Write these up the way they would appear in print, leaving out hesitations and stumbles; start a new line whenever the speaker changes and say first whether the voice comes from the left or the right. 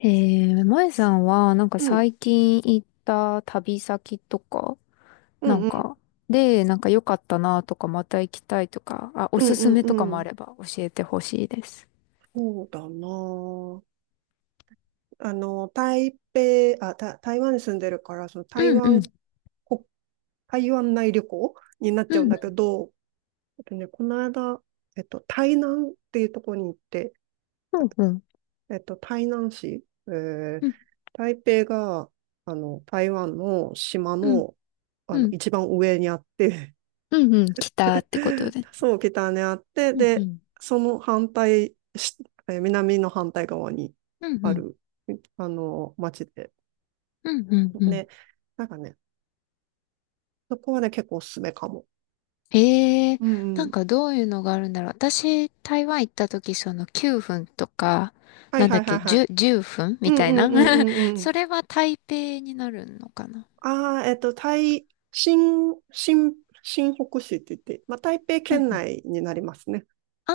left: 前さんは、なんか
right: うん、
left: 最近行った旅先とか、
right: う
left: な
right: ん、
left: ん
right: うん、
left: か、で、なんか良かったなとか、また行きたいとか、あ、お
right: うん、
left: す
right: う
left: す
right: ん、
left: めとか
right: う
left: もあ
right: ん。
left: れば教えてほしいです。
right: そうだなあ。台北、台湾に住んでるから、その台
left: うんうん、
right: 湾、こ、台湾内旅行になっち
left: う
right: ゃうん
left: ん
right: だけど、この間、台南っていうところに行って、
left: うん、うんうん、
right: 台南市、
left: うん
right: 台北が、あの、台湾の島
left: うん、
right: の、あの、一番上にあって、
left: うんうん、来たってことで。
right: そう、北にあって、
left: うんう
right: で、
left: ん、
right: その反対し、え、南の反対側に
left: うんう
right: あ
left: ん、
right: る、あの、町で。
left: うんうん、う
right: で、
left: ん、
right: なんかね、そこはね、結構おすすめかも。
left: ええ、
right: うんう
left: なん
right: ん。
left: かどういうのがあるんだろう。私、台湾行った時、その9分とか、
right: はい
left: なんだ
right: は
left: っ
right: いはい
left: け、
right: はい。
left: 10、分
right: う
left: み
right: ん
left: た
right: う
left: い
right: ん
left: な。
right: うんうん うん。
left: それは台北になるのかな。
right: ああ、えっと、台、新、新、新北市って言って、まあ、台北
left: うん
right: 県
left: うん。
right: 内になりますね。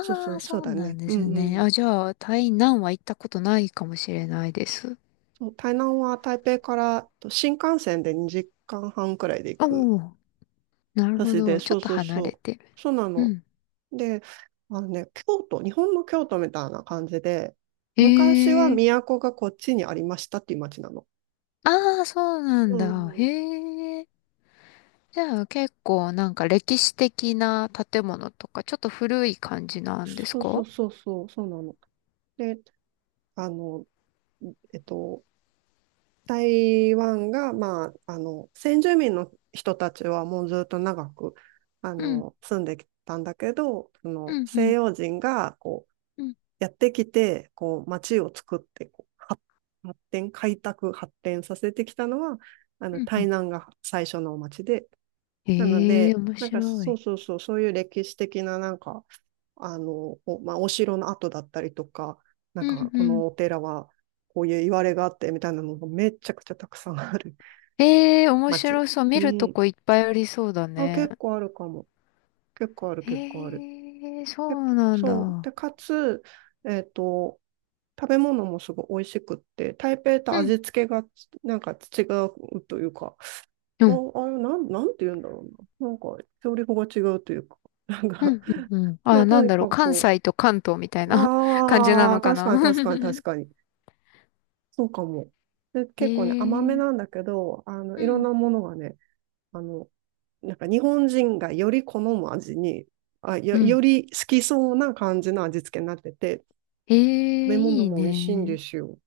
right: そうそう、
left: あ、
right: そう
left: そう
right: だ
left: な
right: ね。
left: んで
right: うん
left: す
right: う
left: ね。
right: ん。
left: あ、じゃあ、台南は行ったことないかもしれないです。
right: そう、台南は台北からと新幹線で2時間半くらいで行く。
left: お、お、なるほ
right: 私で、
left: ど。ち
right: そ
left: ょっ
right: う
left: と
right: そう
left: 離れ
right: そ
left: てる。
right: う。そうな
left: う
right: の。
left: ん。
right: で、あのね、京都、日本の京都みたいな感じで、昔は
left: ええ、
right: 都がこっちにありましたっていう町なの。
left: ああ、そうなん
right: う
left: だ。へ
right: ん。
left: え。じゃあ結構なんか歴史的な建物とか、ちょっと古い感じなんです
right: そうそ
left: か？
right: うそうそう、そうなの。で、あの、えっと、台湾が、まあ、あの、先住民の人たちはもうずっと長く、あ
left: うん、
right: の、住んできたんだけど、そ
left: う
right: の
left: ん、う
right: 西
left: ん、
right: 洋人がこう、
left: うん、
right: やってきて、こう、町を作って、こう発展、開拓、発展させてきたのは、あ
left: う
right: の、
left: ん、う
right: 台
left: ん。
right: 南が最初の町で、なの
left: へえ、
right: で、
left: 面
right: なんか
left: 白
right: そう
left: い。
right: そうそう、そういう歴史的ななんか、まあ、お城の跡だったりとか、なん
left: う
right: か
left: ん
right: こ
left: うん、
right: のお寺はこういう言われがあってみたいなのがめちゃくちゃたくさんある
left: ええ、面
right: 町。
left: 白そう。
right: う
left: 見ると
right: ん。
left: こいっぱいありそうだ
right: あ、
left: ね。
right: 結構あるかも。結構ある、結構ある。
left: ええ、そ
right: で、
left: うなん
right: そう。
left: だ。
right: で、かつ、えっと、食べ物もすごい美味しくって、台北と
left: う
right: 味
left: ん。
right: 付けがなんか違うというか、
left: う
right: あ、
left: ん、
right: あれ、なん、なんて言うんだろうな。なんか、調理法が違うというか、なん
left: う
right: か、
left: ん、うん。うん、
right: ま
left: あ、
right: あ、と
left: なん
right: に
left: だろう。
right: か
left: 関
right: く、
left: 西と関東みたいな 感じな
right: あ
left: の
right: あ、
left: か
right: 確
left: な。
right: かに確かに確かに。そうかも。で、
left: え
right: 結構ね、甘め
left: え、
right: なんだけど、あの、
left: う
right: いろん
left: ん。
right: なものがね、あの、なんか日本人がより好む味に、あ、よ、
left: う
right: よ
left: ん。
right: り好きそうな感じの味付けになってて、
left: え
right: 食
left: え、
right: べ物
left: いい
right: も美味しいんで
left: ね。
right: すよ。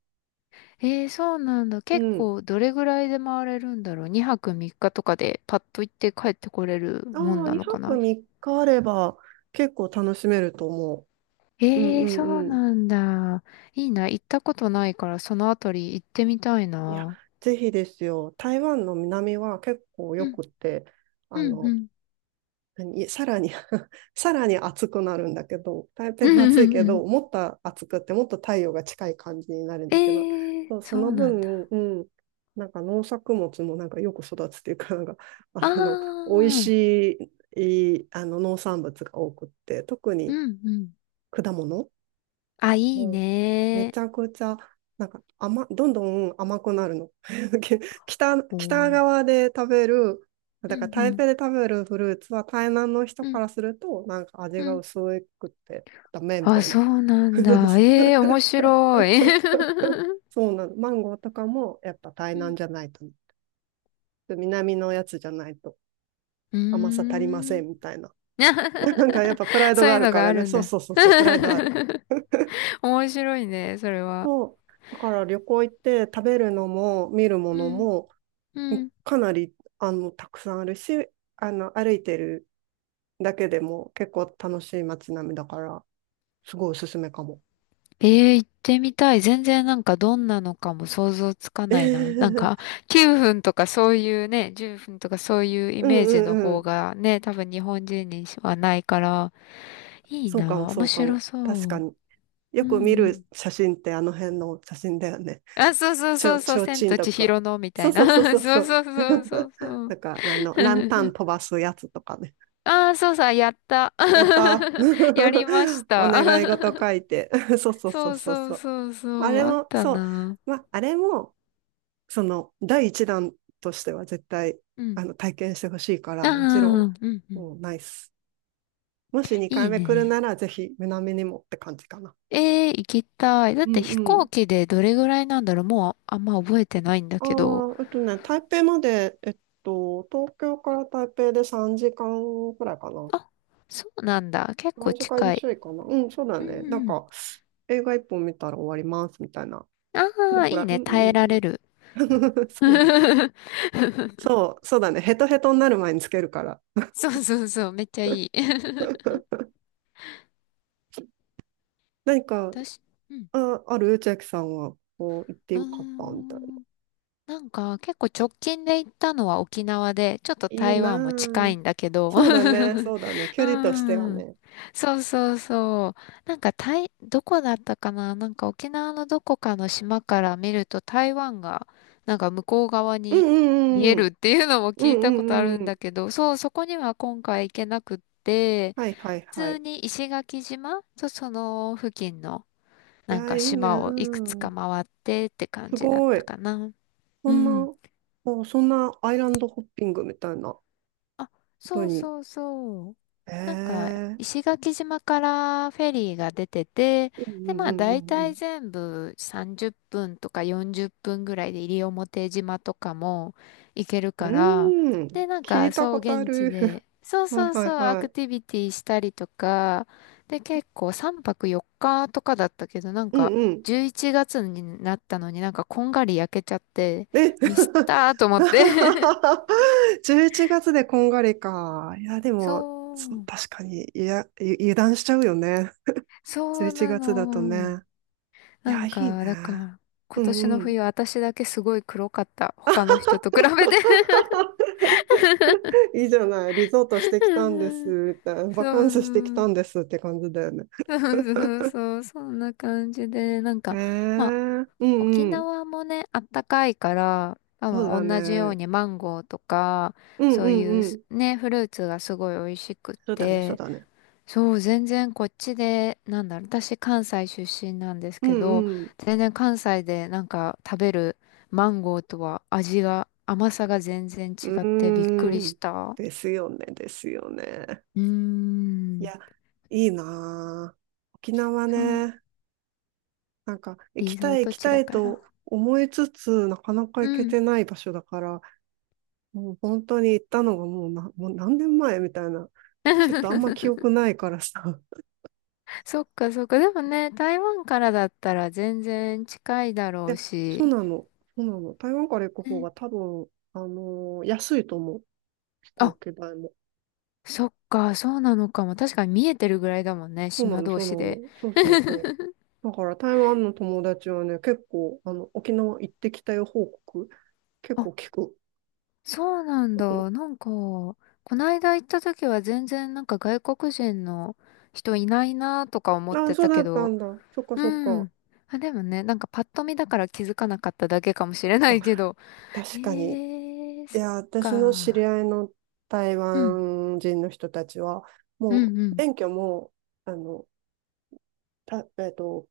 left: ええ、そうなんだ。
right: う
left: 結
right: ん。
left: 構、どれぐらいで回れるんだろう。2泊3日とかでパッと行って帰ってこれるも
right: あ
left: ん
right: あ、
left: なの
right: 2
left: か
right: 泊
left: な。
right: 3日あれば結構楽しめると思う。うん
left: え
right: う
left: え、
right: ん
left: そう
right: うん。
left: なんだ。いいな。行ったことないから、そのあたり行ってみたい
right: いや、
left: な。
right: ぜひですよ。台湾の南は結構よ
left: うん、
right: くって、
left: う
right: あ
left: ん、う
right: の、
left: ん。
right: さらに さらに暑くなるんだけど、台
left: う
right: 北も
left: ん
right: 暑
left: う
right: い
left: ん
right: け
left: う
right: ど、
left: ん。
right: もっと暑くってもっと太陽が近い感じになるんだけど、
left: ええ、
right: そうそ
left: そ
right: の
left: うなん
right: 分、
left: だ。
right: うん、なんか農作物もなんかよく育つっていうか、なんか、
left: あ
right: あの、美
left: あ、
right: 味しい、あの農産物が多くって、特
left: う
right: に
left: んうん。
right: 果物
left: あ、いい
right: もう、めち
left: ね。
right: ゃくちゃ、なんか甘、どんどん甘くなるの。
left: お
right: 北
left: ー、
right: 側で食べる、
left: う
right: だから
left: んう
right: 台
left: ん、
right: 北で食べるフルーツは台南の人
left: う
right: か
left: ん、
right: らすると、なんか
left: う
right: 味が
left: ん。
right: 薄くってダメみ
left: あ、
right: たい
left: そ
right: な。
left: うな ん
right: そう
left: だ。
right: そう
left: ええ、面白い。
right: そうなの。マンゴーとかもやっぱ台
left: う
right: 南
left: ん、
right: じゃないとね。で南のやつじゃないと
left: う
right: 甘さ足りま
left: ー
right: せ
left: ん。
right: んみたいな。なんかやっぱプラ イド
left: そう
right: が
left: い
right: あ
left: う
right: る
left: の
right: か
left: があ
right: らね。
left: るん
right: そう
left: だ。
right: そうそうそう、プライドある。
left: 面白いね、それは。
right: そう。だから旅行行って食べるのも見るも
left: う
right: の
left: ん、
right: も、
left: うん。
right: かなり、あの、たくさんあるし、あの、歩いてるだけでも結構楽しい街並みだから、すごいおすすめかも。
left: ええ、行ってみたい。全然なんかどんなのかも想像つかないな。なん か9分とかそういうね、10分とかそういうイ
right: うん
left: メージ
right: う
left: の
right: んう
left: 方
right: ん。
left: がね、多分日本人にはないから、いい
right: そうかも、
left: な。
right: そ
left: 面
right: うか
left: 白
right: も。
left: そう。
right: 確かに。よ
left: う
right: く見
left: んう
right: る
left: ん。
right: 写真ってあの辺の写真だよね。
left: あ、そうそうそうそ
right: ち
left: う、
right: ょう
left: 千
right: ちん
left: と
right: と
left: 千
right: か。
left: 尋のみた
right: そう
left: い
right: そ
left: な。
right: うそう そう
left: そ
right: そ
left: う
right: う。
left: そうそうそう そ
right: な
left: う。
right: んか、あの、ランタン飛 ばすやつとかね。
left: ああ、そうさ、やった。
right: やった
left: やりま
right: ー
left: し
right: お
left: た。
right: 願い事書 いて。そうそうそ
left: そ
right: う
left: う
right: そう
left: そ
right: そ
left: う
right: う。
left: そうそ
right: あれ
left: う、あっ
right: も、
left: た
right: そう。
left: な。
right: まあ、あれも、その第一弾としては絶対
left: うん。
right: あの体験してほしいか
left: あ
right: ら、
left: あ、
right: もちろん、
left: うんうん。
right: もうナイス。もし2
left: い
right: 回
left: い
right: 目来るな
left: ね。
right: ら、ぜひ南にもって感じかな。
left: ええ、行きたい。だっ
right: うん
left: て飛
right: う
left: 行
right: ん、
left: 機でどれぐらいなんだろう。もうあんま覚えてないんだ
right: あ
left: けど。
right: 台北まで、東京から台北で3時間くらいかな。
left: あ、そうなんだ。結
right: 3
left: 構
right: 時間
left: 近い。
right: ちょいかな。うん、そうだ
left: うん
right: ね。なん
left: うん。
right: か、映画1本見たら終わります、みたいな。
left: あ
right: うん
left: あ、
right: こ
left: い
right: れ、
left: い
right: う
left: ね。
right: ん。うんう
left: 耐えられる。
right: んうん。そうね。 そう、そうだね。ヘトヘトになる前につけるから。
left: そうそうそう。めっちゃいい。
right: 何か
left: 私、うん。
right: あ、ある、千秋さんは、こう、行って
left: うー
right: よかったみたいな。
left: ん。なんか結構直近で行ったのは沖縄で、ちょっと
right: いい
left: 台
right: な
left: 湾も近
right: ぁ。
left: いんだけど。
right: そうだね、そうだね。距
left: う
right: 離としては
left: ん。
right: ね。
left: そうそうそう。なんかどこだったかな、なんか沖縄のどこかの島から見ると台湾がなんか向こう側
right: う
left: に見
right: ん
left: え
right: う
left: る
right: ん
left: っていうのも
right: うんうん。う
left: 聞いたことあ
right: んうん
left: る
right: う
left: ん
right: ん。
left: だけど、そう、そこには今回行けなくって、
right: はいはい
left: 普
right: は
left: 通
right: い。
left: に石垣島とその付近の
right: い
left: なん
right: や、
left: か
right: いいね
left: 島をいくつ
right: ぁ。
left: か回ってって感
right: す
left: じだっ
right: ご
left: た
right: い。
left: かな。
right: そ
left: う
right: ん
left: ん。
right: な、そんなアイランドホッピングみたいなこ
left: あ、
right: と
left: そう
right: に。
left: そうそう。なんか、
right: ええ、
left: 石垣島からフェリーが出てて、
right: うん
left: で、ま
right: う
left: あ、
right: んう
left: 大体
right: ん
left: 全部30分とか40分ぐらいで西表島とかも行ける
right: うん
left: から、
right: うん。うーん。
left: で、なん
right: 聞
left: か、
right: いた
left: そう、
right: ことあ
left: 現地
right: る。
left: で、そう
right: はい
left: そう
right: は
left: そ
right: い
left: う、ア
right: は
left: ク
right: い。
left: ティビティしたりとか、で、結構3泊4日とかだったけど、なん
right: うん
left: か、
right: うん。
left: 11月になったのになんかこんがり焼けちゃって、
right: え
left: ミスったーと思って。
right: 11月でこんがりか。いや、でも、
left: そう。
right: 確かに、いや、油断しちゃうよね。
left: そう
right: 11
left: な
right: 月だと
left: の。
right: ね。い
left: な
right: や、
left: ん
right: いいね。
left: か、だから、今
right: う
left: 年
right: ん
left: の
right: うん。
left: 冬私だけすごい黒かった。他の人と比べて、
right: いいじゃない。リゾートしてきたんで
left: うん。
right: すって、バカ
left: そ
right: ン
left: うそ
right: スしてきた
left: う。
right: んですって感じだよね。
left: そうそうそう。そんな感じで、なん
right: え
left: か、まあ、
right: ー、う
left: 沖
right: んうん。
left: 縄もね、あったかいから、多
right: そうだ
left: 分同じよう
right: ね。
left: にマンゴーとか、
right: うん
left: そ
right: う
left: う
right: ん
left: いう
right: う
left: す
right: ん。
left: ね、フルーツがすごい美味しくっ
right: そうだね、そう
left: て、
right: だね。
left: そう、全然こっちで、なんだろう、私関西出身なんです
right: うん
left: けど、
right: うん。
left: 全然関西でなんか食べるマンゴーとは味が、甘さが全然
right: う
left: 違ってびっくり
right: ー
left: し
right: ん。
left: た。
right: ですよね、ですよね。
left: うー
right: い
left: ん。
right: や、いいなぁ。沖縄
left: そう、
right: ね、なんか行き
left: リゾ
right: た
left: ー
right: い行
left: ト
right: き
left: 地
right: た
left: だ
right: い
left: から。
right: と思いつつ、なかなか
left: う
right: 行け
left: ん。
right: てない場所だから、もう本当に行ったのがもうな、もう何年前みたいな。ちょっとあんま記 憶ないからさ。
left: そっかそっか。でもね、台湾からだったら全然近いだろ
right: いや、
left: う
right: そう
left: し。
right: なの。そうなの。台湾から行く方
left: ね、
right: が多分、あのー安いと思う。飛行
left: あ、
right: 機代も。
left: そっか、そうなのかも。確かに見えてるぐらいだもんね、
right: そうな
left: 島
right: の、
left: 同
right: そうな
left: 士で。
right: の。そうそうそう。だから台湾の友達はね、結構、あの、沖縄行ってきたよ報告、結構聞く。
left: そうなんだ。なんか、こないだ行った時は全然なんか外国人の人いないなとか思っ
right: あ、
left: て
right: そう
left: た
right: だ
left: け
right: った
left: ど、
right: んだ。そっかそっ
left: う
right: か。
left: ん。あ、でもね、なんかパッと見だから気づかなかっただけかもしれな
right: あ、
left: いけど。
right: 確かに。
left: へえ、そ
right: い
left: っ
right: や、私の知り
left: か。
right: 合いの台
left: うん、
right: 湾人の人たちは、
left: う
right: もう、
left: ん、うん。
right: 免許も、あの、た、えっと、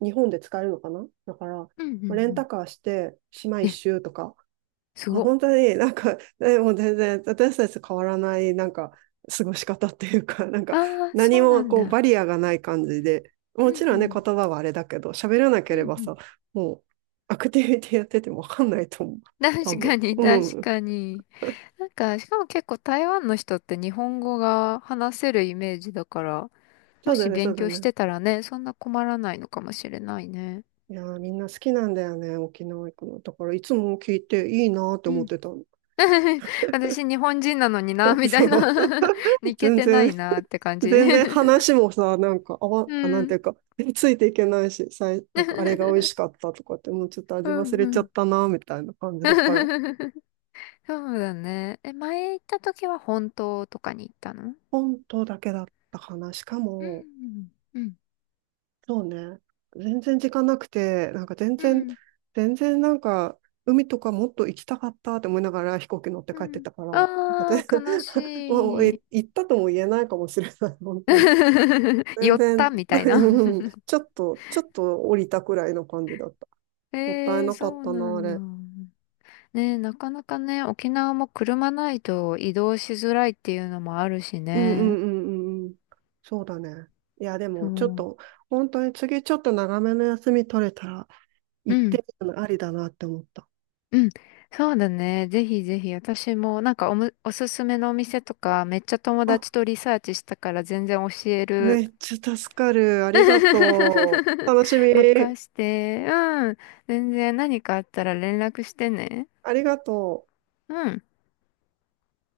right: 日本で使えるのかなだから、
left: うん、うん、う
right: レン
left: ん。
right: タカーして、島一
left: え、
right: 周とか、
left: す
right: あ、
left: ごっ。
right: 本当になんか、もう全然私たちと変わらないなんか過ごし方っていうか、なんか
left: ああ、
right: 何
left: そうな
right: も
left: ん
right: こうバ
left: だ。
right: リアがない感じで、
left: う
right: も
left: ん、
right: ちろ
left: う
right: んね、
left: ん、
right: 言葉はあれだけど、喋らな
left: う
right: けれ
left: ん、
right: ば
left: うん。
right: さ、もうアクティビティやっててもわかんないと思う。多
left: 確か
right: 分。
left: に、
right: う
left: 確
right: ん。
left: かに。なんか、しかも結構台湾の人って日本語が話せるイメージだから、
right: そ
left: も
right: うだ
left: し
right: ね、そ
left: 勉
right: うだ
left: 強し
right: ね。
left: てたらね、そんな困らないのかもしれないね。
right: いやー、みんな好きなんだよね、沖縄行くの。だからいつも聞いていいなーって
left: う
right: 思っ
left: ん。
right: てたの。
left: 私、日本人なのにな、みた
right: そ
left: い
right: う。
left: な。 い け
right: 全
left: てな
right: 然
left: いなって感じ。
right: 全然 話もさ、なんか、あわ、
left: う
right: あ、なんてい
left: ん。
right: うか、ついていけないし、なんか、あれが美味 しかったとかって、もうちょっと
left: う
right: 味忘
left: ん
right: れち
left: う
right: ゃっ
left: ん。
right: たな、みたいな感じだから、
left: そうだね。え、前行った時は本当とかに行ったの？
right: 本当だけだったかな。しか
left: う
right: も、
left: んうん
right: そうね、全然時間なくて、なんか全
left: う
right: 然、
left: ん
right: 全然なんか、海とかもっと行きたかったって思いながら飛行機乗って
left: う
right: 帰って
left: ん、
right: たから、なんか
left: あ
right: 全
left: あー、悲
right: もう
left: し
right: い
left: い。
right: 行ったとも言えないかもしれない、本当に。
left: 寄
right: 全
left: った
right: 然、
left: み たいな。
right: うん、ちょっと降りたくらいの感じだった。もったい
left: えー、
right: なかっ
left: そう
right: た
left: な
right: な、あ
left: んだ。
right: れ。
left: ね、なかなかね、沖縄も車ないと移動しづらいっていうのもあるし
right: うんう
left: ね。
right: んうんうんうん。そうだね。いや、で
left: そ
right: も、ちょっ
left: う。
right: と、本当に次、ちょっと長めの休み取れたら、
left: う
right: 行っ
left: ん、
right: てみるのありだなって思った。
left: うん。そうだね。ぜひぜひ、私もなんかおすすめのお店とか、めっちゃ友
right: あ、
left: 達とリサーチしたから全然教える。
right: めっちゃ助かる。ありがとう。楽しみ。
left: 任して。うん。全然何かあったら連絡してね。
right: ありがとう。
left: うん。